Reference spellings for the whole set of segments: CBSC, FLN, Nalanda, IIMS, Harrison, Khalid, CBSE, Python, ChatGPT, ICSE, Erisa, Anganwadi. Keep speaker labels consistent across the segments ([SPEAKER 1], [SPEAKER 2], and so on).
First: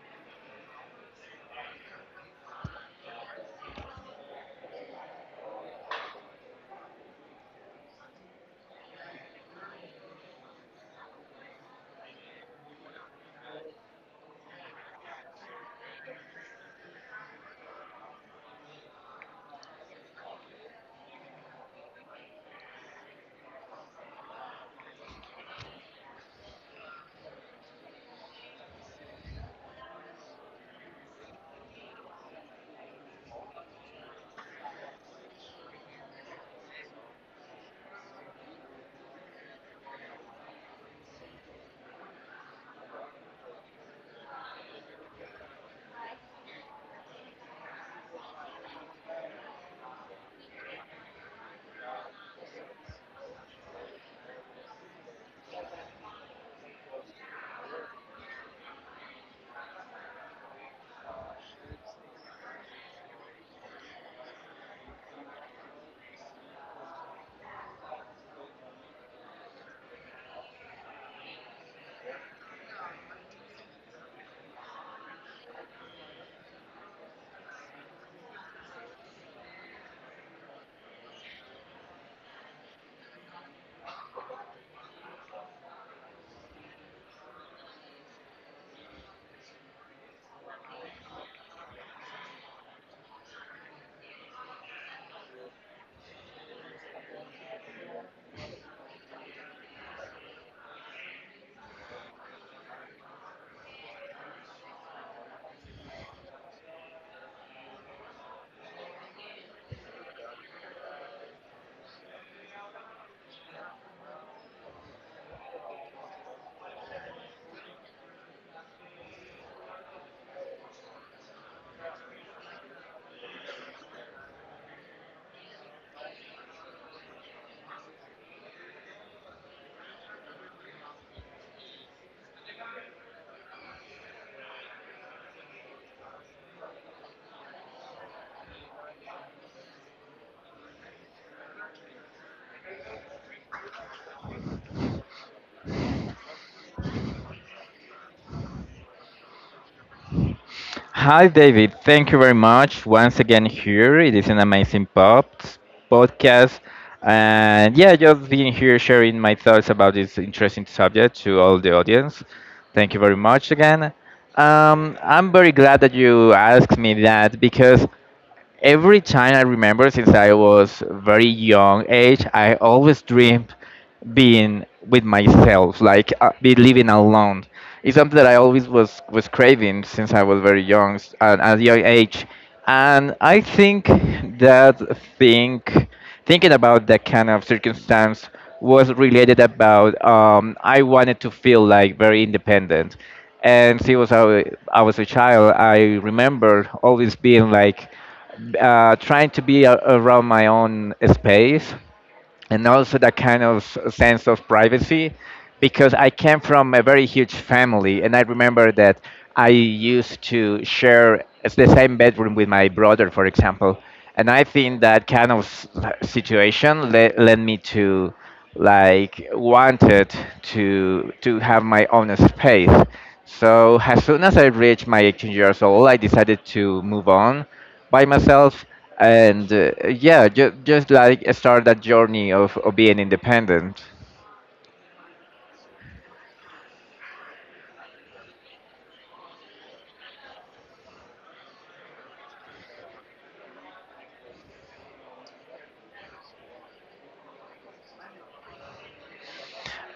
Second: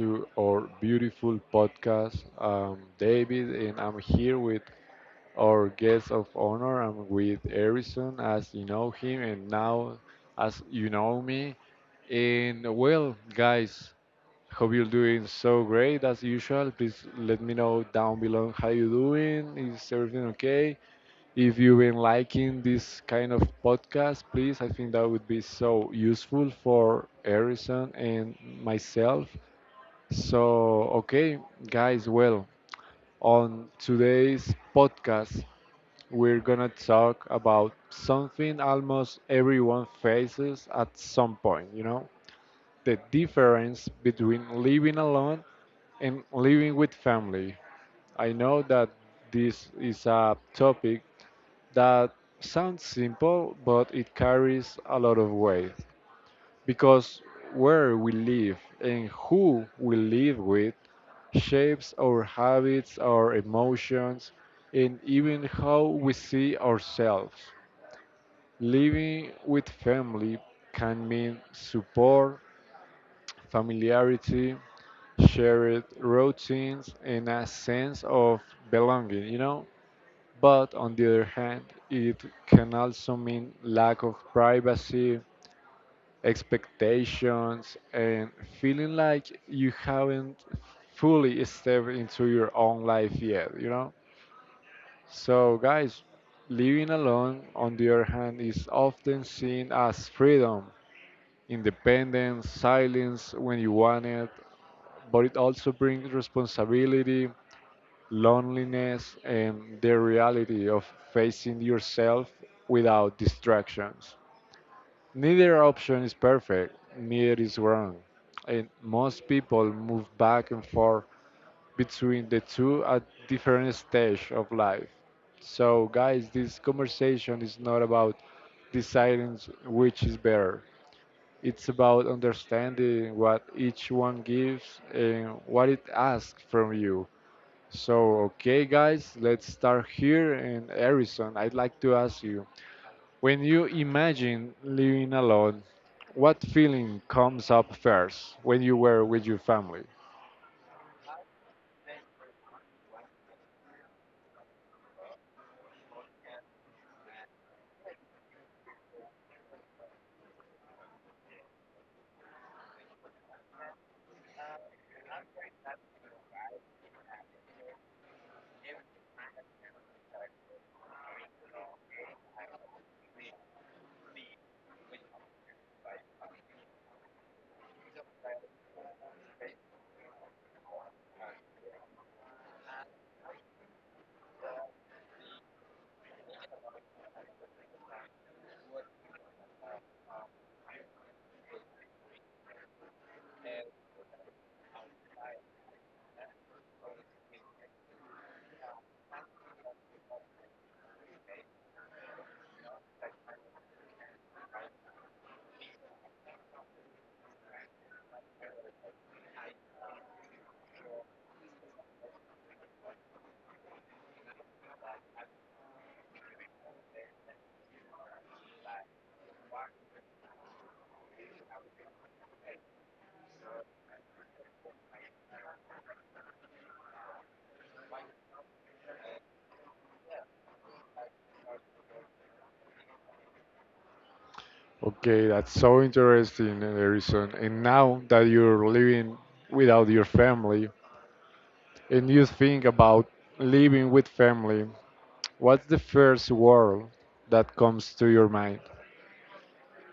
[SPEAKER 1] to our beautiful podcast. David, and I'm here with our guest of honor. I'm with Harrison, as you know him, and now as you know me. And well, guys, hope you're doing so great as usual. Please let me know down below how you doing. Is everything okay? If you've been liking this kind of podcast, please, I think that would be so useful for Harrison and myself. So, okay, guys, well, on today's podcast, we're gonna talk about something almost everyone faces at some point, you know, the difference between living alone and living with family. I know that this is a topic that sounds simple, but it carries a lot of weight because where we live and who we live with shapes our habits, our emotions, and even how we see ourselves. Living with family can mean support, familiarity, shared routines, and a sense of belonging, you know? But on the other hand, it can also mean lack of privacy, expectations, and feeling like you haven't fully stepped into your own life yet, you know? So, guys, living alone, on the other hand, is often seen as freedom, independence, silence when you want it, but it also brings responsibility loneliness, and the reality of facing yourself without distractions. Neither option is perfect, neither is wrong, and most people move back and forth between the two at different stage of life. So guys, this conversation is not about deciding which is better. It's about understanding what each one gives and what it asks from you. So, okay, guys, let's start here. And Harrison, I'd like to ask you, when you imagine living alone, what feeling comes up first when you were with your family?
[SPEAKER 2] Hi, David. Thank you very much once again here. It is an amazing pop podcast, and yeah, just being here sharing my thoughts about this interesting subject to all the audience. Thank you very much again. I'm very glad that you asked me that because every time I remember since I was very young age, I always dreamed being with myself, like be living alone. It's something that I always was craving since I was very young, at a young age, and I that think thinking about that kind of circumstance was related about I wanted to feel like very independent, and since I was a child. I remember always being like trying to be around my own space, and also that kind of sense of privacy because I came from a very huge family, and I remember that I used to share the same bedroom with my brother, for example. And I think that kind of situation led me to like wanted to have my own space. So as soon as I reached my 18 years old, I decided to move on by myself, and yeah, just like start that journey of being independent.
[SPEAKER 1] Okay, that's so interesting, Harrison. And now that you're living without your family and you think about living with family, what's the first word that comes to your mind?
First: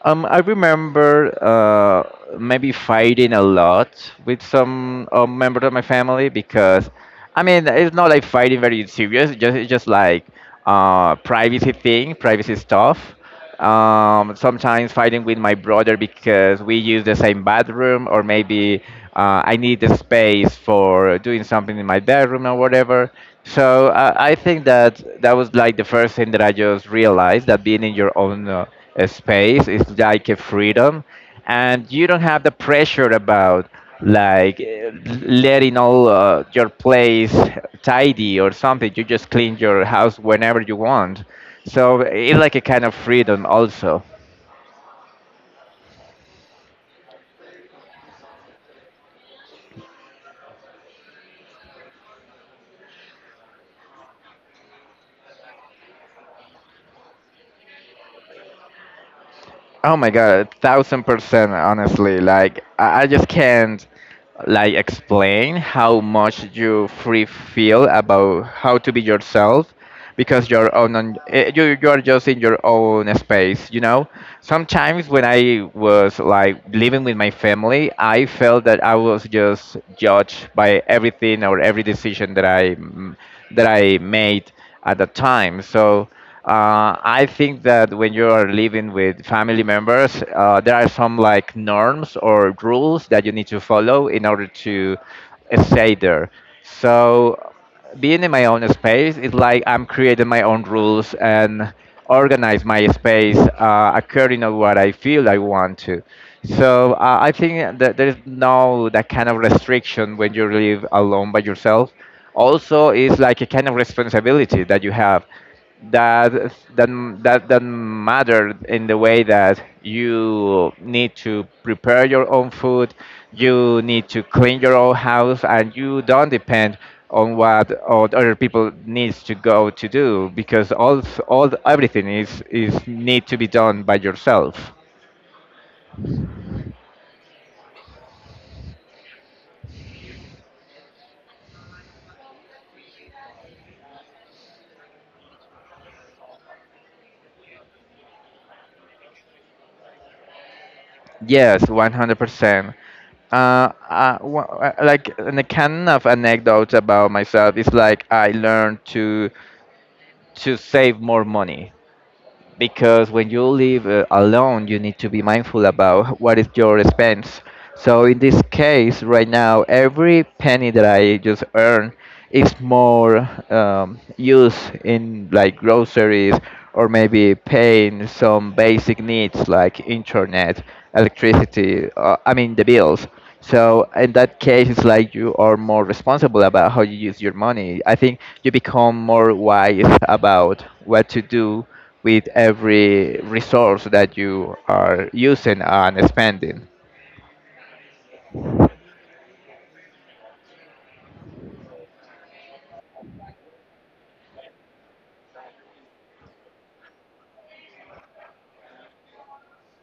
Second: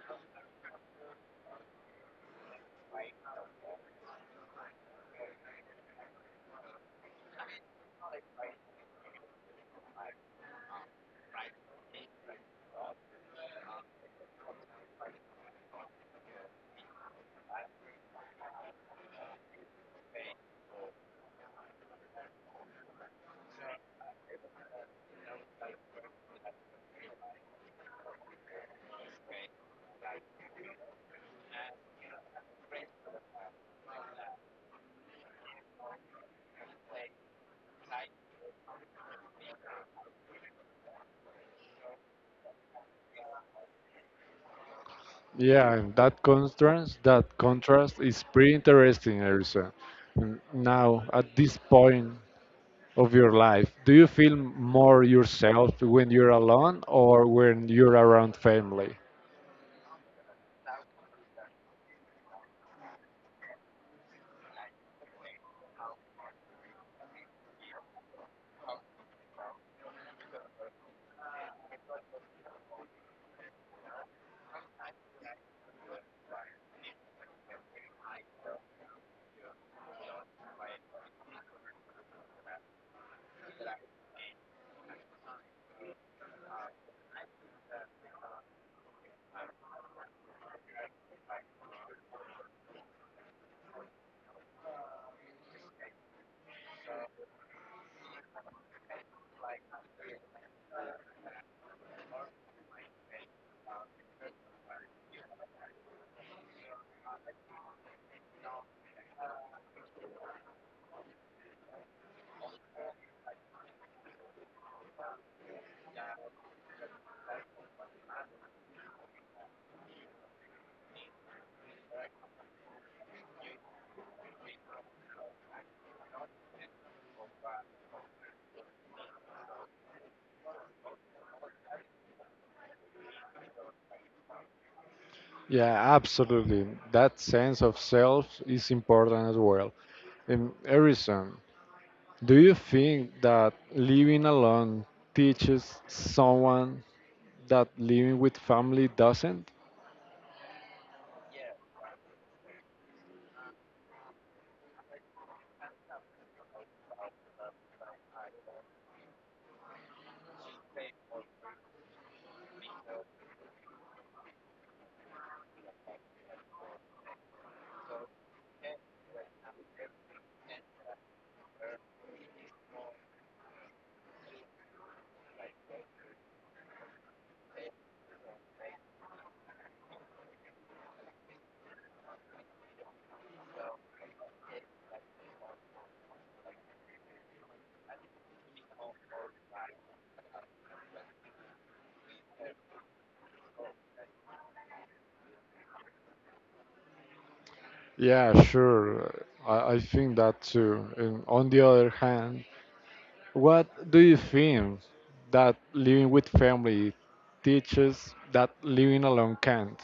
[SPEAKER 2] I remember maybe fighting a lot with some members of my family because, I mean, it's not like fighting very serious. It's just like privacy thing, privacy stuff. Sometimes fighting with my brother because we use the same bathroom, or maybe I need the space for doing something in my bedroom or whatever. So I think that that was like the first thing that I just realized, that being in your own space, it's like a freedom, and you don't have the pressure about like letting all your place tidy or something. You just clean your house whenever you want. So it's like a kind of freedom also.
[SPEAKER 1] Yeah, and that contrast is pretty interesting, Erisa. Now, at this point of your life, do you feel more yourself when you're alone or when you're around family?
[SPEAKER 2] Oh my god, 1000%, honestly. Like, I just can't like explain how much you free feel about how to be yourself because you're on you you are just in your own space, you know? Sometimes when I was like living with my family, I felt that I was just judged by everything or every decision that that I made at the time. So I think that when you are living with family members, there are some like norms or rules that you need to follow in order to stay there. So being in my own space is like I'm creating my own rules and organize my space according to what I feel I want to. So I think that there's no that kind of restriction when you live alone by yourself. Also, it's like a kind of responsibility that you have that that that matter in the way that you need to prepare your own food, you need to clean your own house, and you don't depend on what other people needs to go to do because all everything is need to be done by yourself.
[SPEAKER 1] Yeah, absolutely. That sense of self is important as well. And Erisa, do you think that living alone teaches someone that living with family doesn't?
[SPEAKER 2] Yes, 100%. Like an a kind of anecdote about myself is like I learned to save more money because when you live alone, you need to be mindful about what is your expense. So in this case, right now, every penny that I just earn is more used in like groceries or maybe paying some basic needs like internet, electricity. I mean the bills. So in that case, it's like you are more responsible about how you use your money. I think you become more wise about what to do with every resource that you are using and spending.
[SPEAKER 1] Yeah, sure. I think that too. And on the other hand, what do you think that living with family teaches that living alone can't?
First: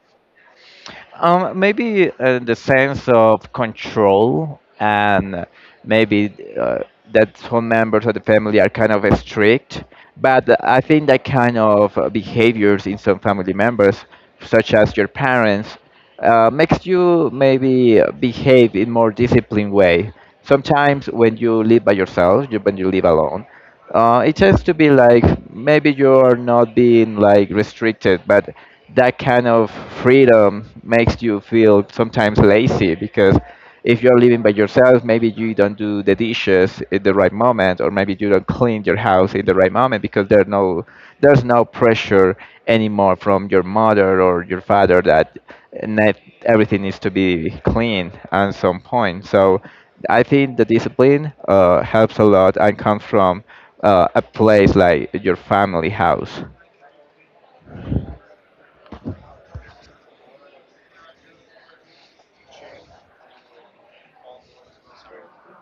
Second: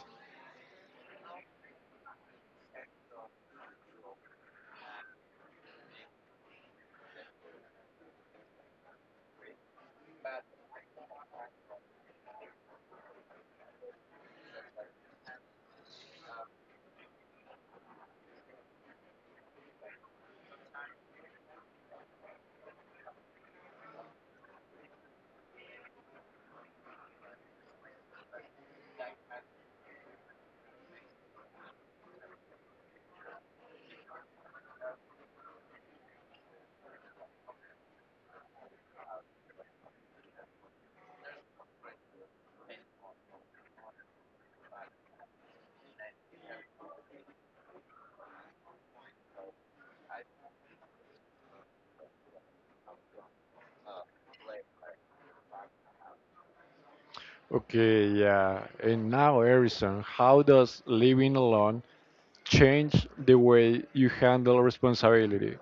[SPEAKER 2] Maybe the sense of control and maybe uh, that some members of the family are kind of strict, but I think that kind of behaviors in some family members, such as your parents, makes you maybe behave in more disciplined way. Sometimes when you live by yourself, you, when you live alone, it has to be like maybe you're not being like restricted, but that kind of freedom makes you feel sometimes lazy because if you're living by yourself, maybe you don't do the dishes at the right moment, or maybe you don't clean your house in the right moment because there's no pressure anymore from your mother or your father that net, everything needs to be clean at some point. So I think the discipline helps a lot and comes from a place like your family house.
[SPEAKER 1] Okay, yeah. And now, Harrison, how does living alone change the way you handle responsibility?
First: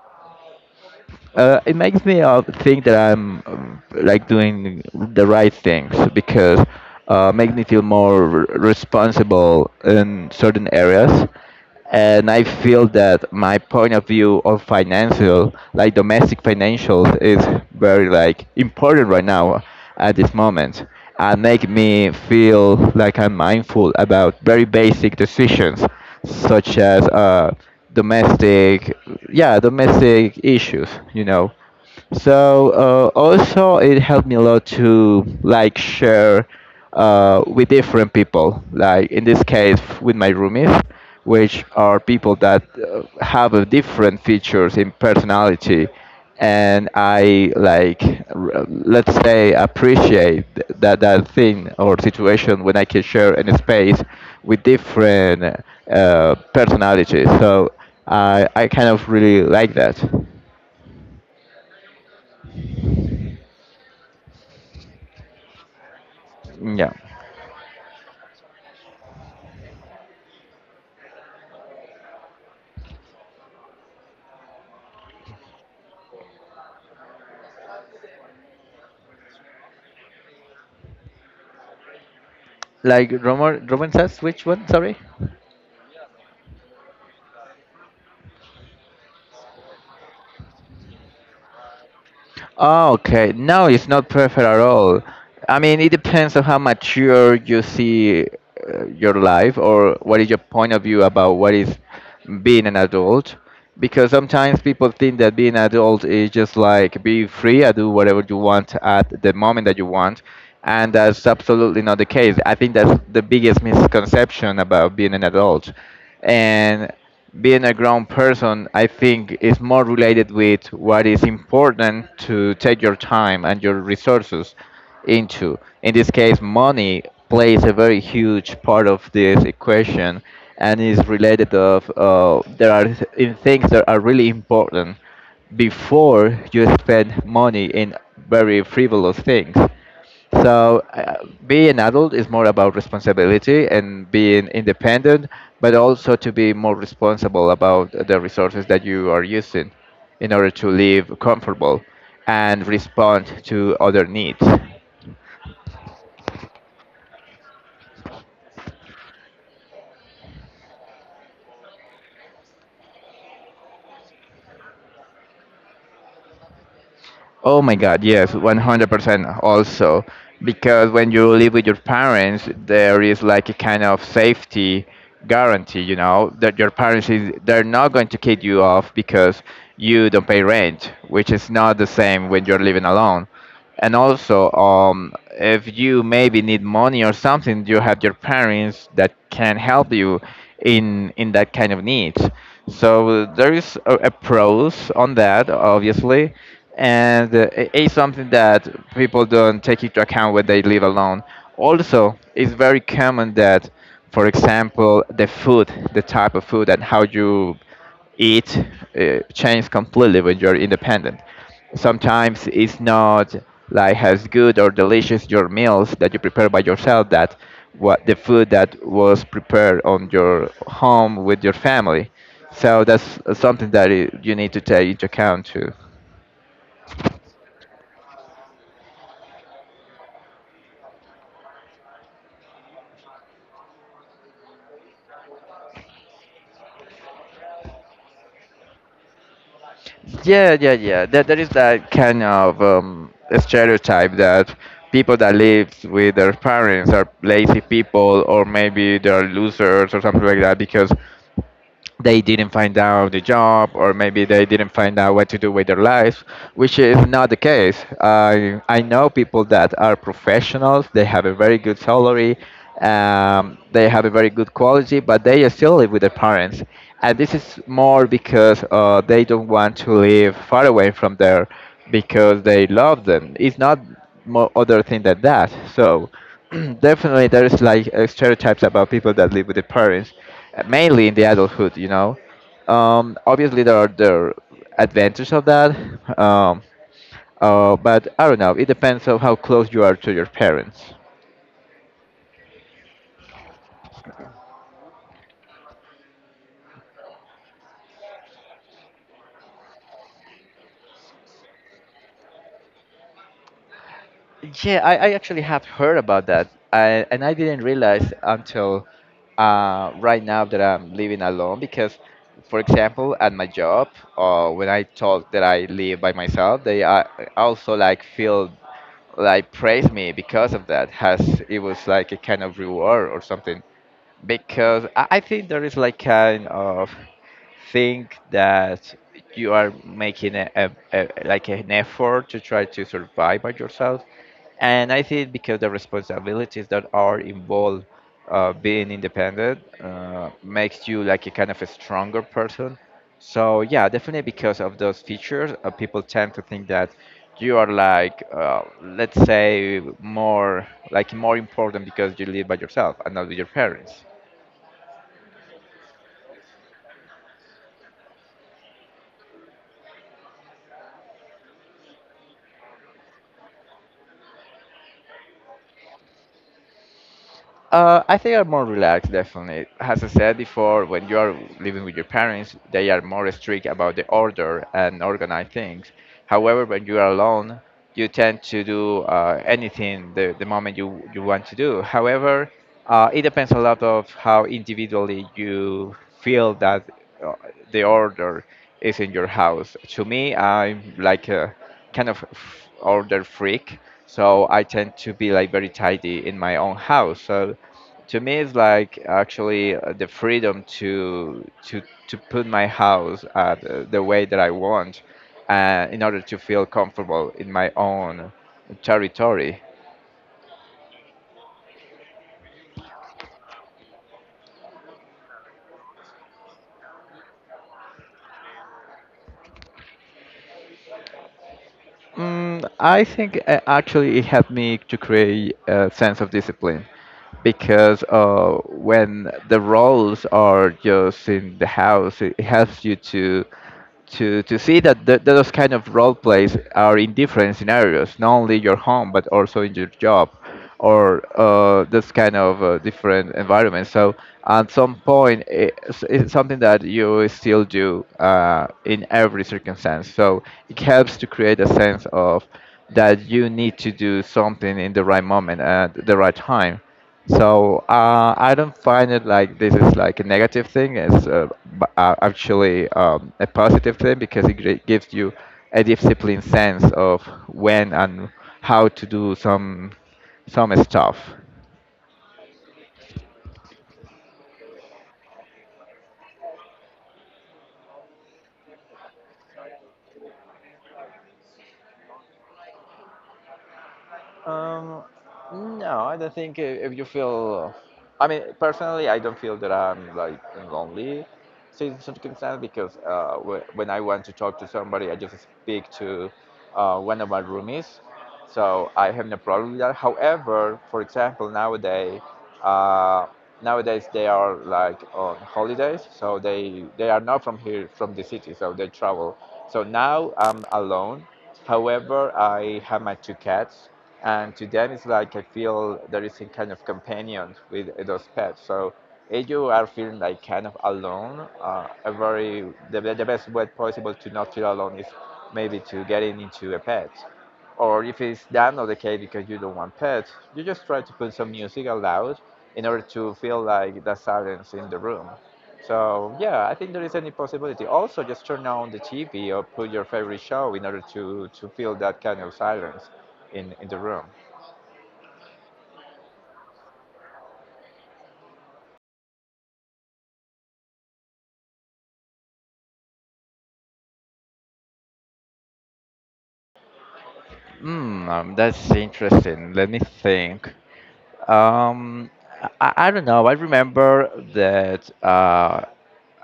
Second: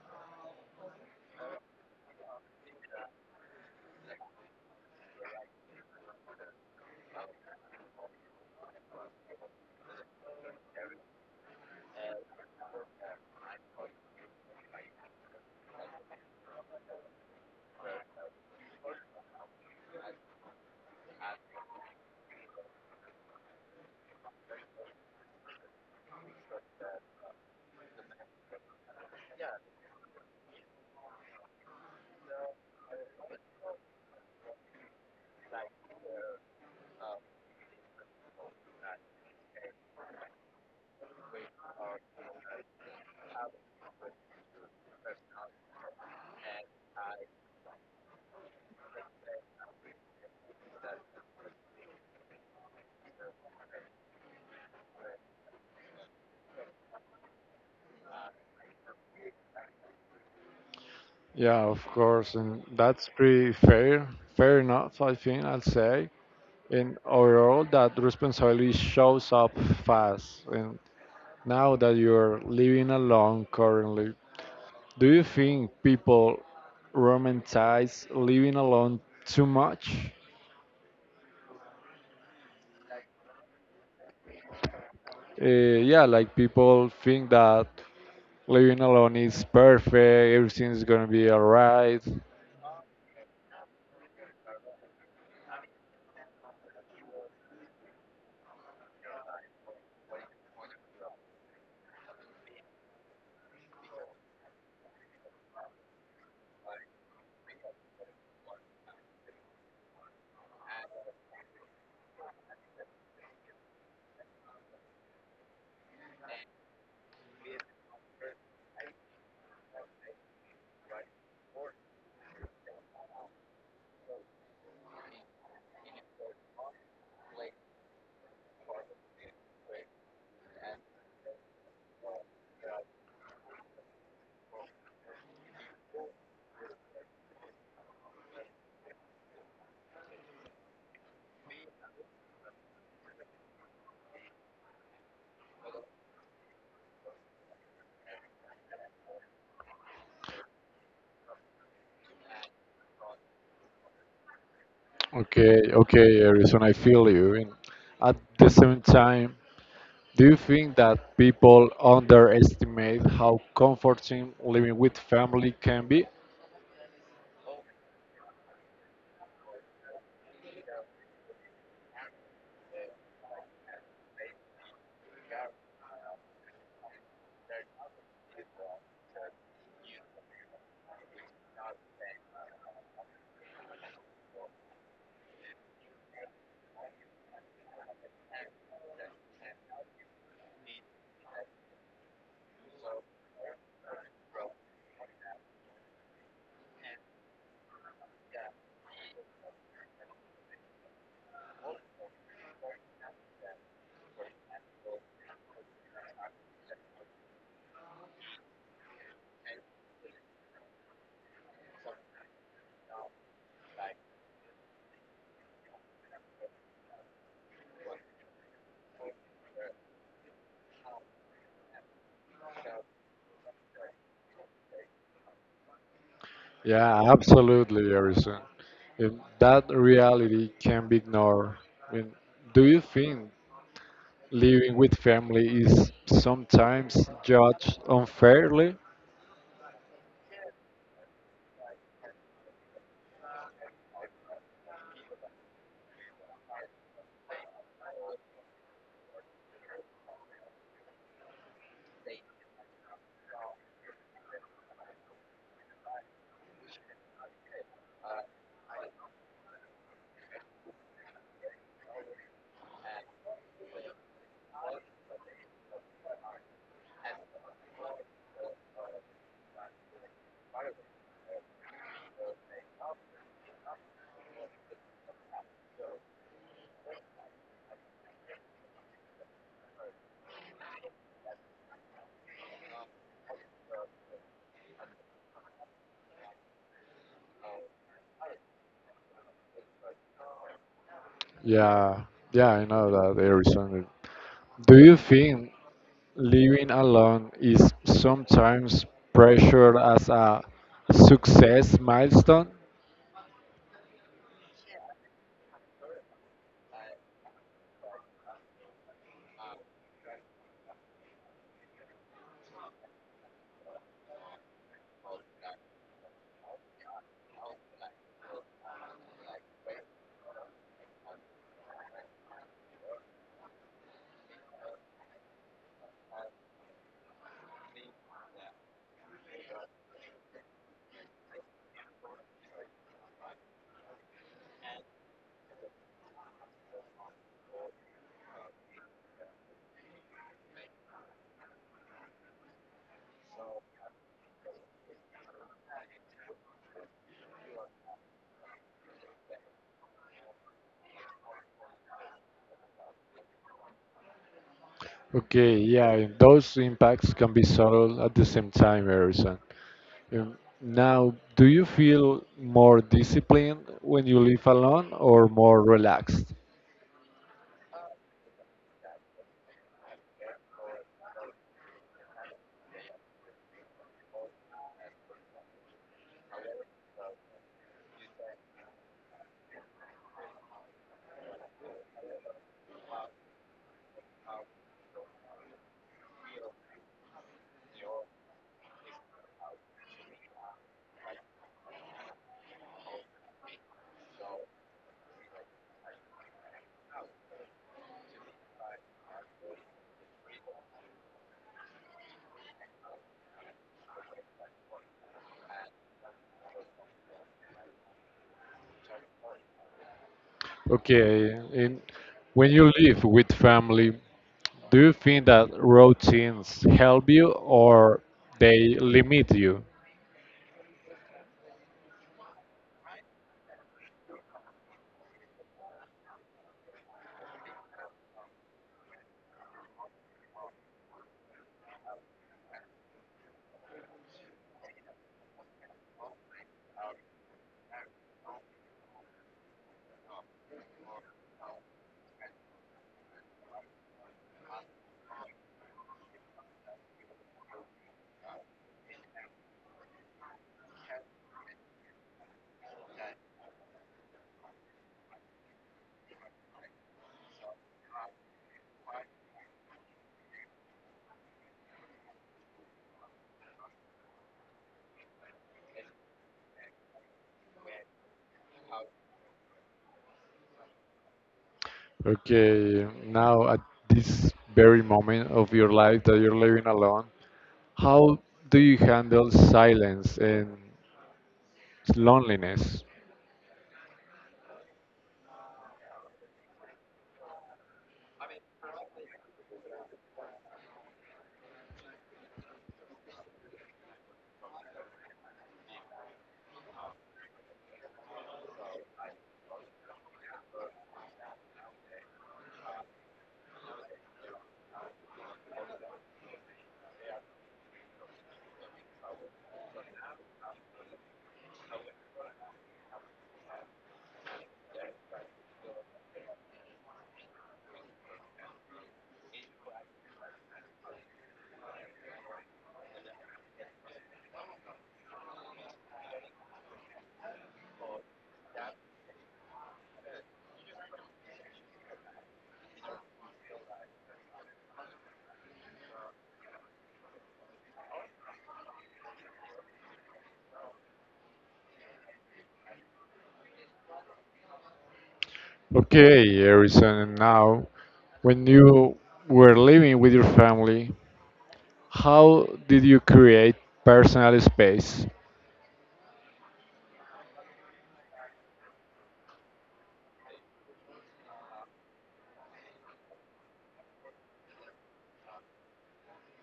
[SPEAKER 2] It makes me think that I'm like doing the right things because makes me feel more responsible in certain areas, and I feel that my point of view of financial, like domestic financials, is very like important right now at this moment, and make me feel like I'm mindful about very basic decisions, such as domestic, yeah, domestic issues, you know. So also it helped me a lot to like share with different people, like in this case with my roomies, which are people that have a different features in personality, and I like let's say appreciate that thing or situation when I can share in a space with different personalities. So I kind of really like that.
[SPEAKER 1] Yeah, of course, and that's pretty fair. Fair enough, I think I'll say.
[SPEAKER 2] Yeah.
[SPEAKER 1] And overall, that responsibility shows up fast. And now that you're living alone currently, do you think people romanticize living alone too much?
[SPEAKER 2] Like Roman says, which one? Sorry.
[SPEAKER 1] Yeah, like people think that living alone is perfect, everything's gonna be alright.
[SPEAKER 2] Oh, okay. No, it's not perfect at all. I mean, it depends on how mature you see your life, or what is your point of view about what is being an adult. Because sometimes people think that being an adult is just like be free, I do whatever you want at the moment that you want. And that's absolutely not the case. I think that's the biggest misconception about being an adult. And being a grown person, I think, is more related with what is important to take your time and your resources into. In this case, money plays a very huge part of this equation, and is related of there are th- in things that are really important before you spend money in very frivolous things. So being an adult is more about responsibility and being independent, but also to be more responsible about the resources that you are using in order to live comfortable and respond to other needs.
[SPEAKER 1] Okay, okay, Harrison, I feel you. And at the same time, do you think that people underestimate how comforting living with family can be?
[SPEAKER 2] Oh my God, yes, 100% also. Because when you live with your parents, there is like a kind of safety guarantee, you know, that your parents is they're not going to kick you off because you don't pay rent, which is not the same when you're living alone. And also, if you maybe need money or something, you have your parents that can help you in that kind of needs. So there is a pros on that, obviously, and it's something that people don't take into account when they live alone. Also, it's very common that, for example, the food, the type of food, and how you it changes completely when you're independent. Sometimes it's not like as good or delicious your meals that you prepare by yourself that what the food that was prepared on your home with your family. So that's something that you need to take into account too.
[SPEAKER 1] Yeah, absolutely, Harrison. And that reality can be ignored. I mean, do you think living with family is sometimes judged unfairly?
[SPEAKER 2] Yeah, yeah, yeah. That there is that kind of stereotype that people that live with their parents are lazy people, or maybe they're losers or something like that because they didn't find out the job, or maybe they didn't find out what to do with their lives, which is not the case. I know people that are professionals, they have a very good salary, they have a very good quality, but they still live with their parents, and this is more because they don't want to live far away from there because they love them. It's not more other thing than that. So definitely, there is like stereotypes about people that live with their parents, mainly in the adulthood. You know, obviously there are the advantages of that, um, but I don't know. It depends on how close you are to your parents.
[SPEAKER 1] Yeah, yeah, I know that, Harrison. Do you think living alone is sometimes pressured as a success milestone?
[SPEAKER 2] Yeah, I actually have heard about that, I, and I didn't realize until right now that I'm living alone because, for example, at my job, when I told that I live by myself, they also like feel like praised me because of that has it was like a kind of reward or something because I think there is like kind of thing that you are making a like an effort to try to survive by yourself and I think because the responsibilities that are involved being independent makes you like a kind of a stronger person so yeah definitely because of those features people tend to think that you are like let's say more like more important because you live by yourself and not with your parents.
[SPEAKER 1] Okay, yeah, and those impacts can be subtle at the same time, Harrison. Now, do you feel more disciplined when you live alone or more relaxed?
[SPEAKER 2] I think are more relaxed, definitely. As I said before, when you are living with your parents, they are more strict about the order and organize things. However, when you are alone, you tend to do anything the moment you want to do. However, it depends a lot of how individually you feel that uh, the order is in your house. To me, I'm like a kind of order freak, so I tend to be like very tidy in my own house. So to me it's like actually the freedom to put my house at the way that I want in order to feel comfortable in my own territory.
[SPEAKER 1] Okay, and when you live with family, do you think that routines help you or they limit you?
[SPEAKER 2] Mm, I think actually it helped me to create a sense of discipline because when the roles are just in the house, it helps you to see that those kind of role plays are in different scenarios, not only your home but also in your job, or this kind of different environments. So at some point, it's something that you still do in every circumstance. So it helps to create a sense of that you need to do something in the right moment at the right time so I don't find it like this is like a negative thing. It's actually a positive thing because it gives you a disciplined sense of when and how to do some stuff.
[SPEAKER 1] Okay, now at this very moment of your life that you're living alone, how do you handle silence and loneliness?
[SPEAKER 2] Um, no, I don't think if you feel. I mean, personally, I don't feel that I'm like in lonely in circumstance because when I want to talk to somebody, I just speak to one of my roomies. So I have no problem with that. However, for example, nowadays, uh, nowadays they are like on holidays, so they are not from here, from the city, so they travel. So now I'm alone. However, I have my two cats and to them it's like I feel there is a kind of companion with those pets so if you are feeling like kind of alone a very the best way possible to not feel alone is maybe to get in into a pet or if it's that not the case because you don't want pets you just try to put some music aloud in order to feel like the silence in the room so yeah, I think there is any possibility. Also, just turn on the TV or put your favorite show in order to feel that kind of silence in the room.
[SPEAKER 1] Okay, Harrison, now, when you were living with your family, how did you create personal space?
[SPEAKER 2] Hmm, that's interesting. Let me think. Um, I don't know. I remember that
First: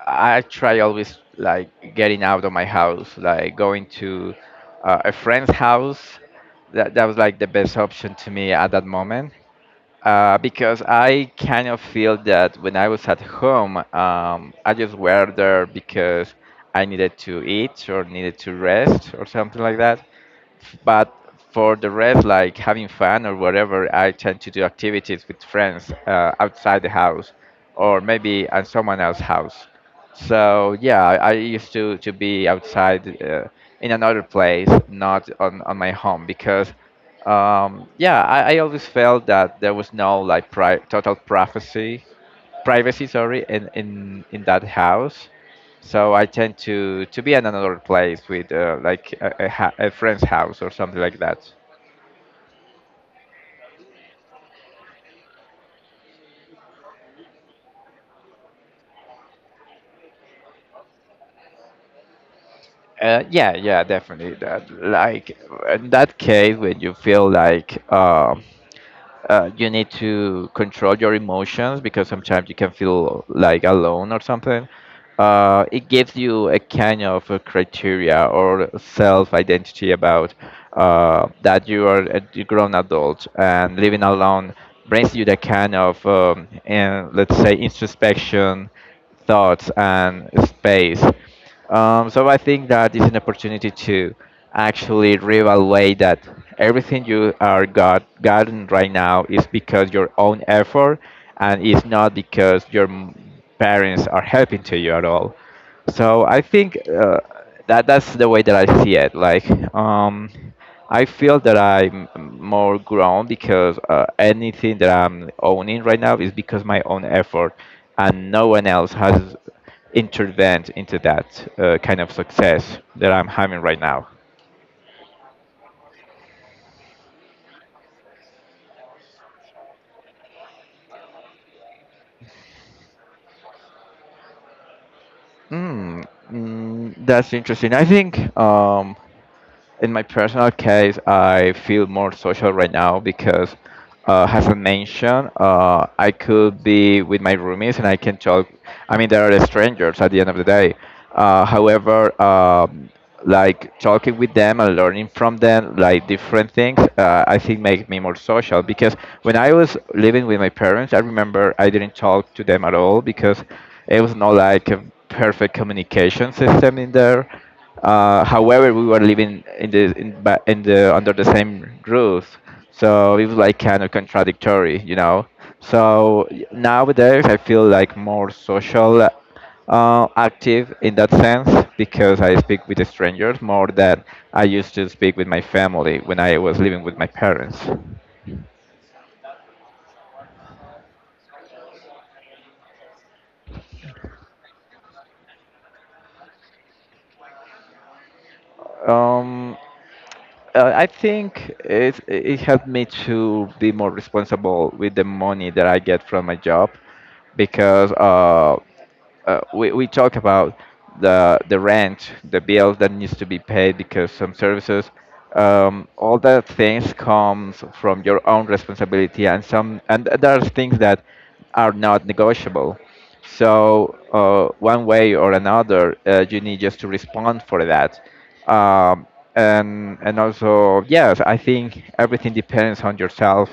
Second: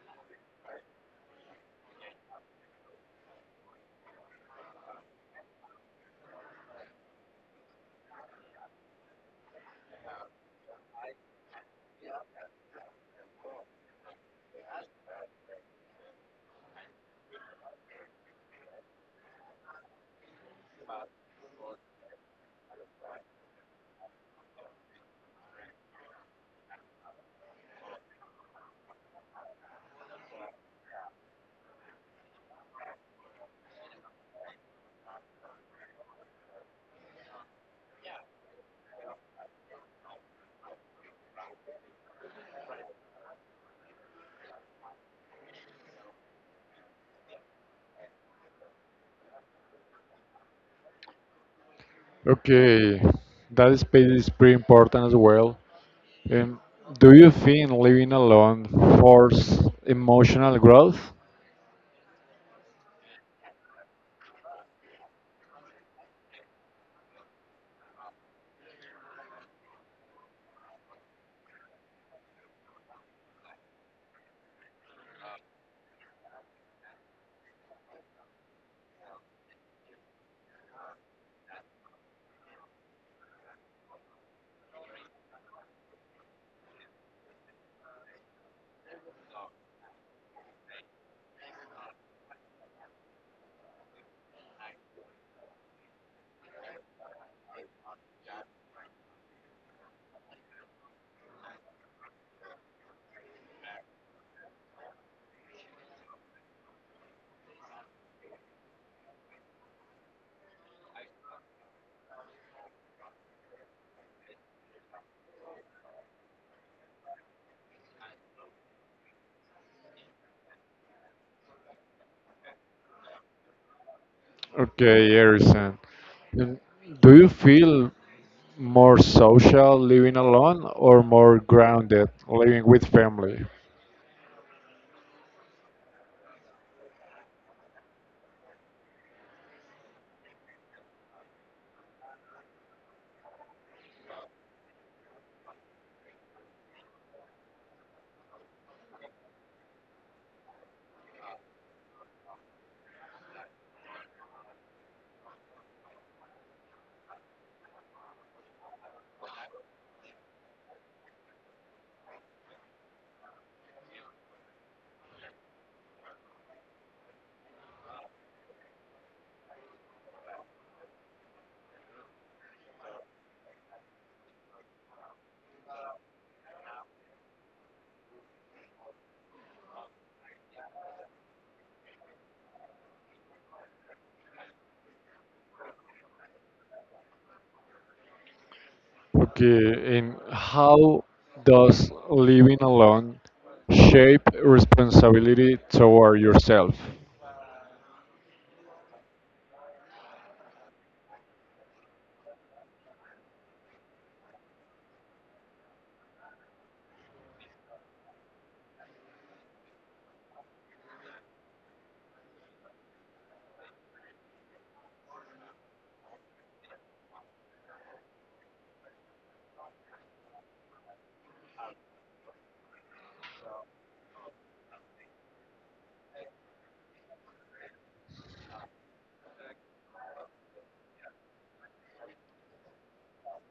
[SPEAKER 2] I try always like getting out of my house, like going to a friend's house. That was like the best option to me at that moment. Because I kind of feel that when I was at home, I just were there because I needed to eat or needed to rest or something like that. But for the rest, like having fun or whatever, I tend to do activities with friends outside the house or maybe at someone else's house. So yeah, I used to be outside in another place, not on, on my home because yeah, I always felt that there was no like total privacy privacy, sorry, in that house. So I tend to be in another place with like a friend's house or something like that.
[SPEAKER 1] Okay, that space is pretty important as well. Um, do you think living alone forces emotional growth?
[SPEAKER 2] Yeah, yeah, definitely. That like in that case when you feel like you need to control your emotions because sometimes you can feel like alone or something. It gives you a kind of a criteria or self identity about that you are a grown adult and living alone brings you the kind of and let's say introspection thoughts and space. So I think that is an opportunity to actually reevaluate that everything you are gotten right now is because your own effort and it's not because your parents are helping to you at all. So I think that's the way that I see it. Like um, I feel that I'm more grown because anything that I'm owning right now is because my own effort, and no one else has intervened into that kind of success that I'm having right now.
[SPEAKER 1] Okay, Harrison, um, do you feel more social living alone or more grounded living with family?
[SPEAKER 2] Mm, that's interesting. I think. In my personal case, I feel more social right now because, as I mentioned, I could be with my roomies and I can talk. I mean, they are strangers at the end of the day. Uh, however, um, like talking with them and learning from them, like different things, I think make me more social. Because when I was living with my parents, I remember I didn't talk to them at all because it was not like a perfect communication system in there however, we were living in the in the under the same roof, so it was like kind of contradictory, you know. So nowadays, I feel like more social, active in that sense because I speak with the strangers more than I used to speak with my family when I was living with my parents.
[SPEAKER 1] Okay, and how does living alone shape responsibility toward yourself?
[SPEAKER 2] Um, I think it helped me to be more responsible with the money that I get from my job because we talk about the rent, the bills that needs to be paid because some services, all the things comes from your own responsibility and some and there are things that are not negotiable. So one way or another, you need just to respond for that. Um, and also yes, I think everything depends on yourself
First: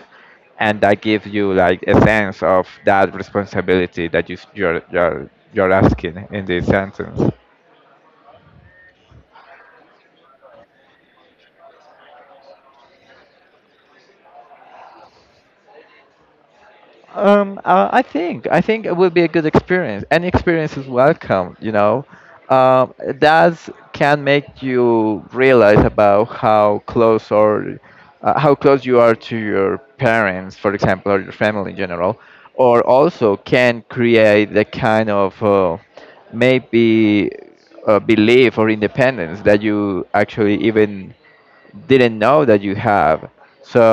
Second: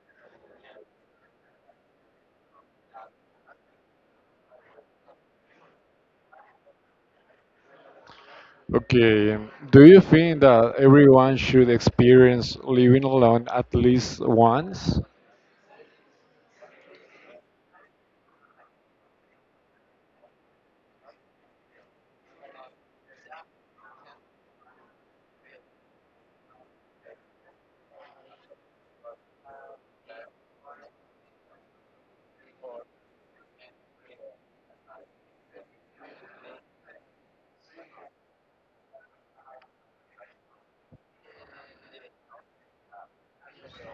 [SPEAKER 2] and that gives you like a sense of that responsibility that you're asking in this sentence.
[SPEAKER 1] Okay, do you think that everyone should experience living alone at least once?
[SPEAKER 2] I think it will be a good experience. Any experience is welcome, you know. That can make you realize about how close or how close you are to your parents, for example, or your family in general, or also can create the kind of maybe belief or independence that you actually even didn't know that you have. So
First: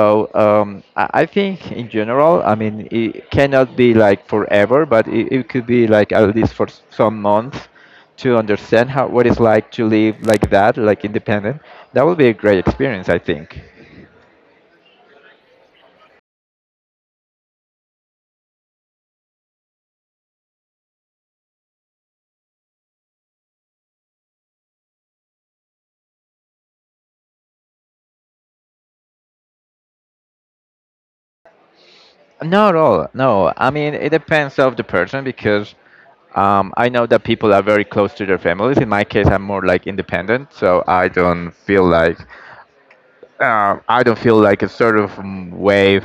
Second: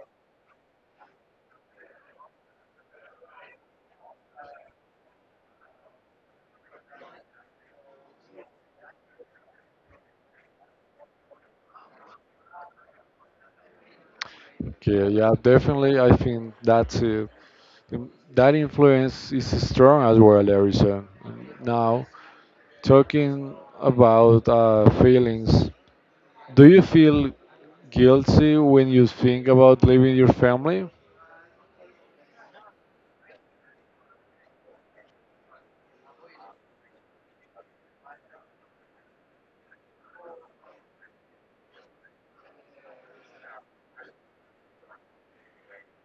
[SPEAKER 2] I think in general, I mean, it cannot be like forever, but it could be like at least for some months to understand how what it's like to live like that, like independent. That would be a great experience, I think.
[SPEAKER 1] Okay, yeah, definitely. I think that's it. That influence is strong as well, Harrison. Now, talking about feelings, do you feel guilty when you think about leaving your family?
[SPEAKER 2] Not at all. No, I mean it depends of the person because I know that people are very close to their families. In my case, I'm more like independent, so I don't feel like I don't feel like a sort of wave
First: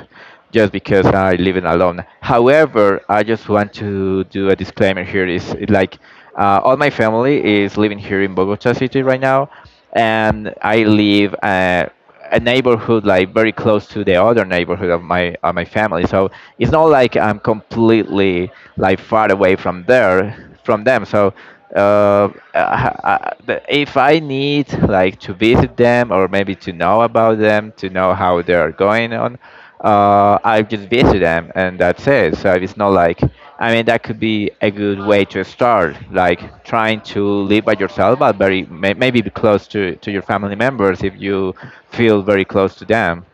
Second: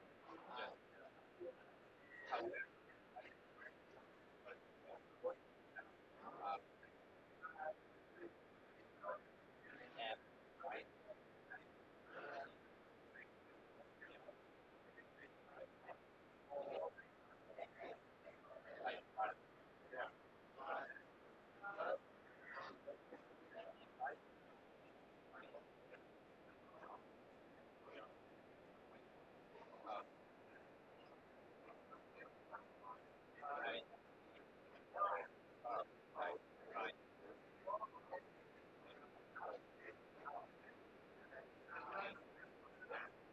[SPEAKER 2] just because I live living alone. However, I just want to do a disclaimer here is it like all my family is living here in Bogota city right now, and I live a neighborhood like very close to the other neighborhood of my family. So it's not like I'm completely like far away from there from them. So if I need like to visit them or maybe to know about them, to know how they are going on, I just visit them and that's it. So it's not like I mean that could be a good way to start, like trying to live by yourself, but very maybe be close to your family members if you feel very close to them.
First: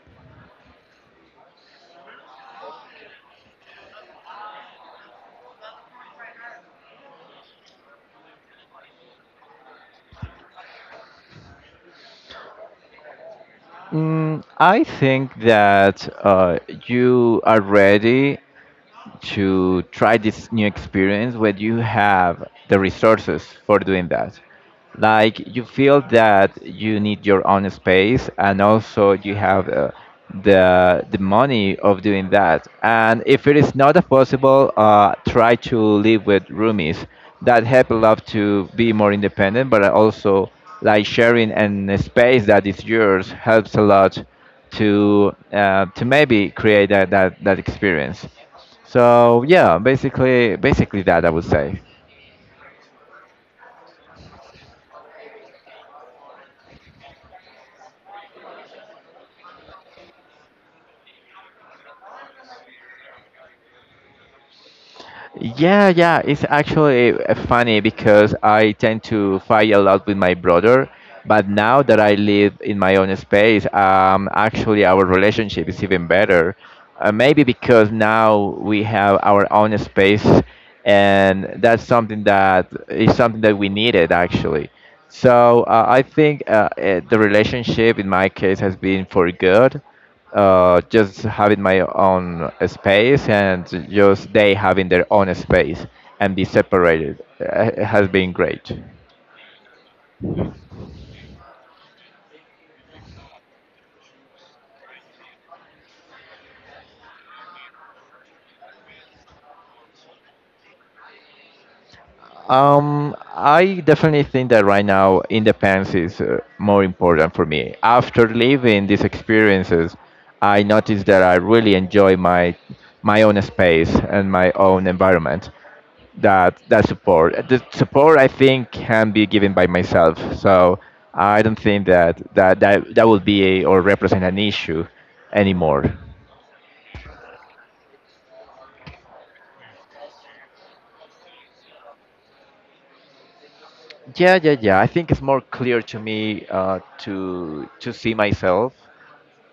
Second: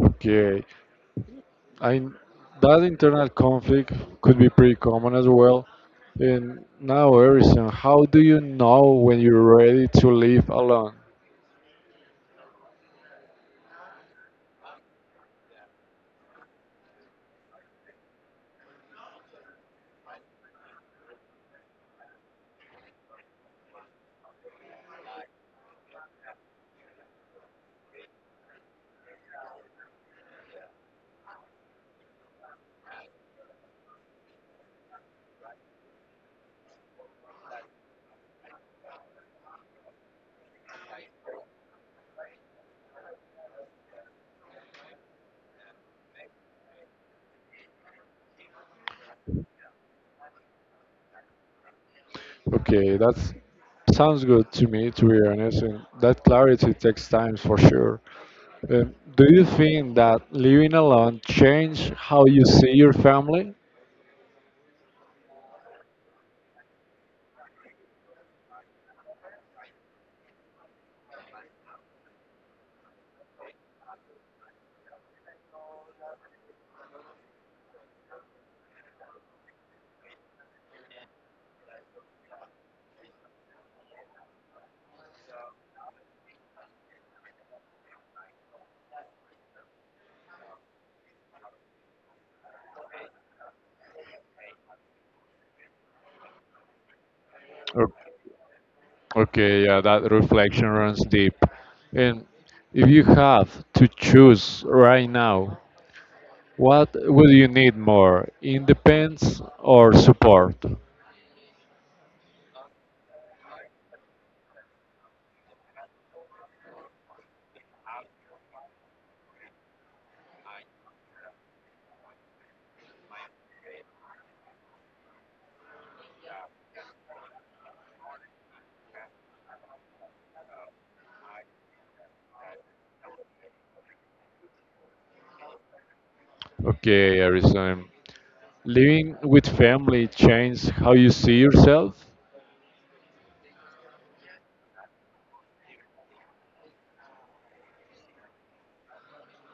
[SPEAKER 1] Okay, I that internal conflict could be pretty common as well. And now, Harrison, how do you know when you're ready to live alone?
[SPEAKER 2] Mm, I think that you are ready to try this new experience when you have the resources for doing that. Like you feel that you need your own space and also you have the money of doing that. And if it is not possible, try to live with roomies. That help a lot to be more independent, but also like sharing an space that is yours helps a lot to maybe create that experience. So yeah, basically that I would say.
[SPEAKER 1] Okay, that sounds good to me, to be honest. And that clarity takes time for sure. Do you think that living alone changed how you see your family?
[SPEAKER 2] Yeah, yeah, it's actually funny because I tend to fight a lot with my brother, but now that I live in my own space, actually our relationship is even better. Maybe because now we have our own space, and that's something that we needed actually. So I think the relationship in my case has been for good just having my own space and just they having their own space and be separated has been great.
[SPEAKER 1] Okay, yeah, that reflection runs deep. And if you have to choose right now, what would you need more, independence or support?
[SPEAKER 2] I definitely think that right now independence is more important for me. After living these experiences, I noticed that I really enjoy my own space and my own environment. That that support. The support I think can be given by myself. So I don't think that will be a, or represent an issue anymore.
[SPEAKER 1] Okay, Harrison. Living with family changed how you see yourself?
[SPEAKER 2] Yeah. I think it's more clear to me to see myself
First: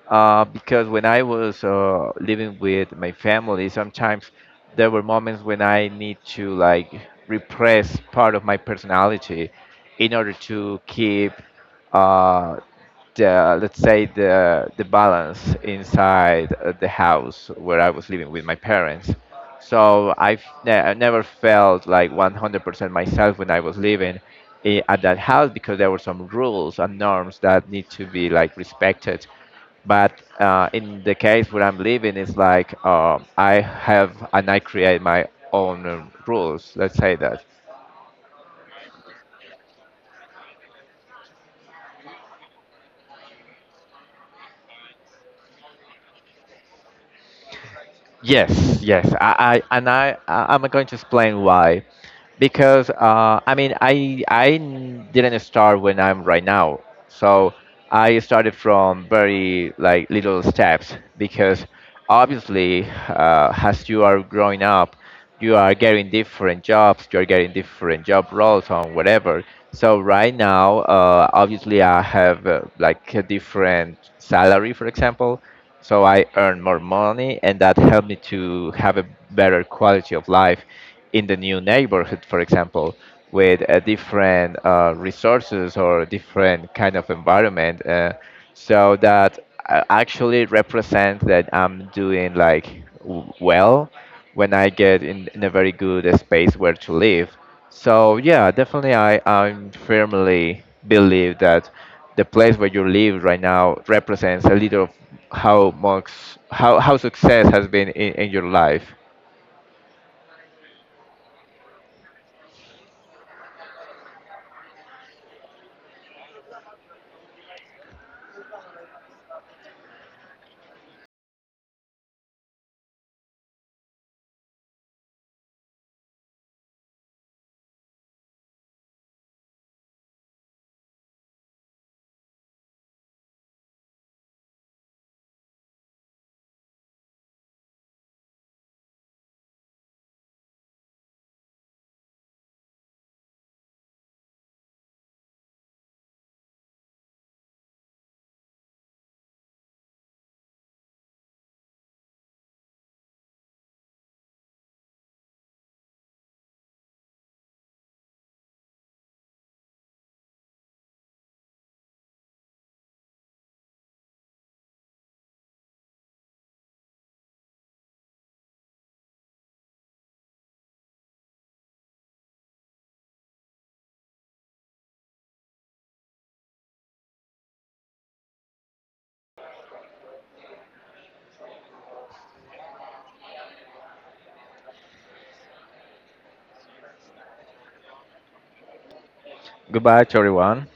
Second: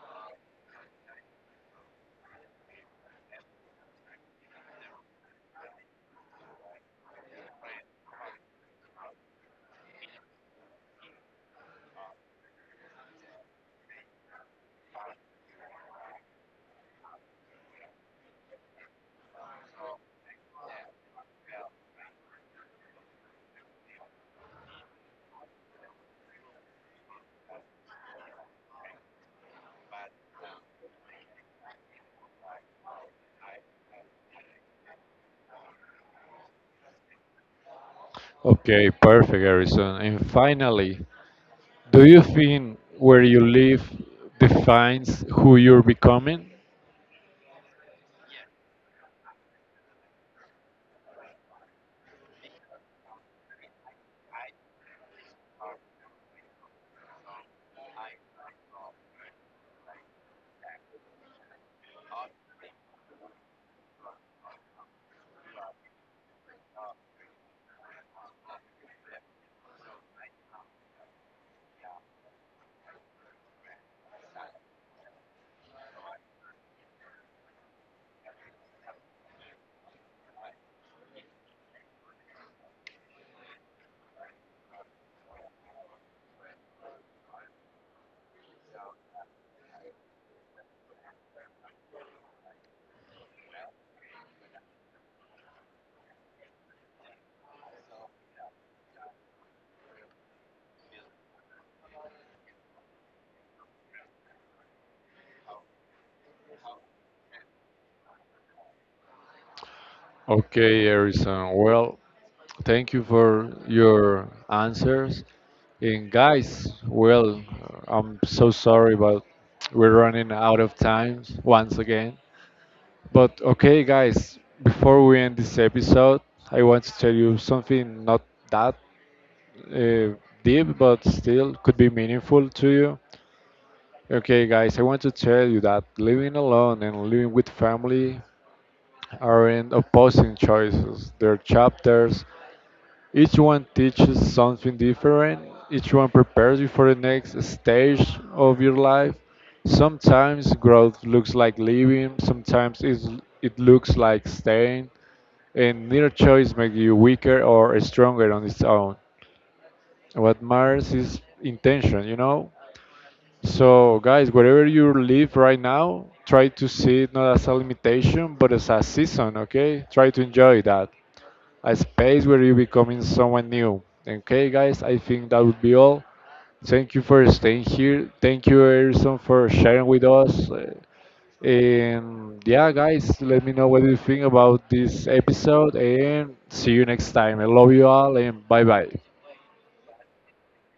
[SPEAKER 2] because when I was living with my family, sometimes there were moments when I need to like repress part of my personality in order to keep uh, the let's say the balance inside the house where I was living with my parents. So I've I never felt like 100% myself when I was living at that house because there were some rules and norms that need to be like respected but in the case where I'm living, it's like I have and I create my own rules. Let's say that.
[SPEAKER 1] Okay, perfect, Harrison. And finally, do you think where you live defines who you're becoming?
[SPEAKER 2] Yes, yes. I and I, I I'm going to explain why. Because I mean, didn't start when I'm right now. So I started from very like little steps because obviously as you are growing up, you are getting different jobs, you are getting different job roles on whatever. So right now, obviously I have like a different salary, for example so I earn more money, and that helped me to have a better quality of life in the new neighborhood, for example, with different resources or different kind of environment. So that actually represents that I'm doing like well when I get in a very good space where to live. So yeah, definitely I firmly believe that the place where you live right now represents a little of how much how success has been in your life.
[SPEAKER 1] Okay, Harrison. Well, thank you for your answers. And guys, well, I'm so sorry, but we're running out of time once again. But okay, guys, before we end this episode, I want to tell you something not that deep, but still could be meaningful to you. Okay, guys, I want to tell you that living alone and living with family are in opposing choices. Their chapters, each one teaches something different, each one prepares you for the next stage of your life. Sometimes growth looks like leaving, it looks like staying, and neither choice makes you weaker or stronger on its own. What matters is intention, you know? So, guys, wherever you live right now, try to see it not as a limitation, but as a season, okay? Try to enjoy that. A space where you're becoming someone new. Okay, guys, I think that would be all. Thank you for staying here. Thank you, Erison, for sharing with us. And yeah, guys, let me know what you think about this episode and see you next time. I love you all and bye bye.
[SPEAKER 2] Goodbye to everyone.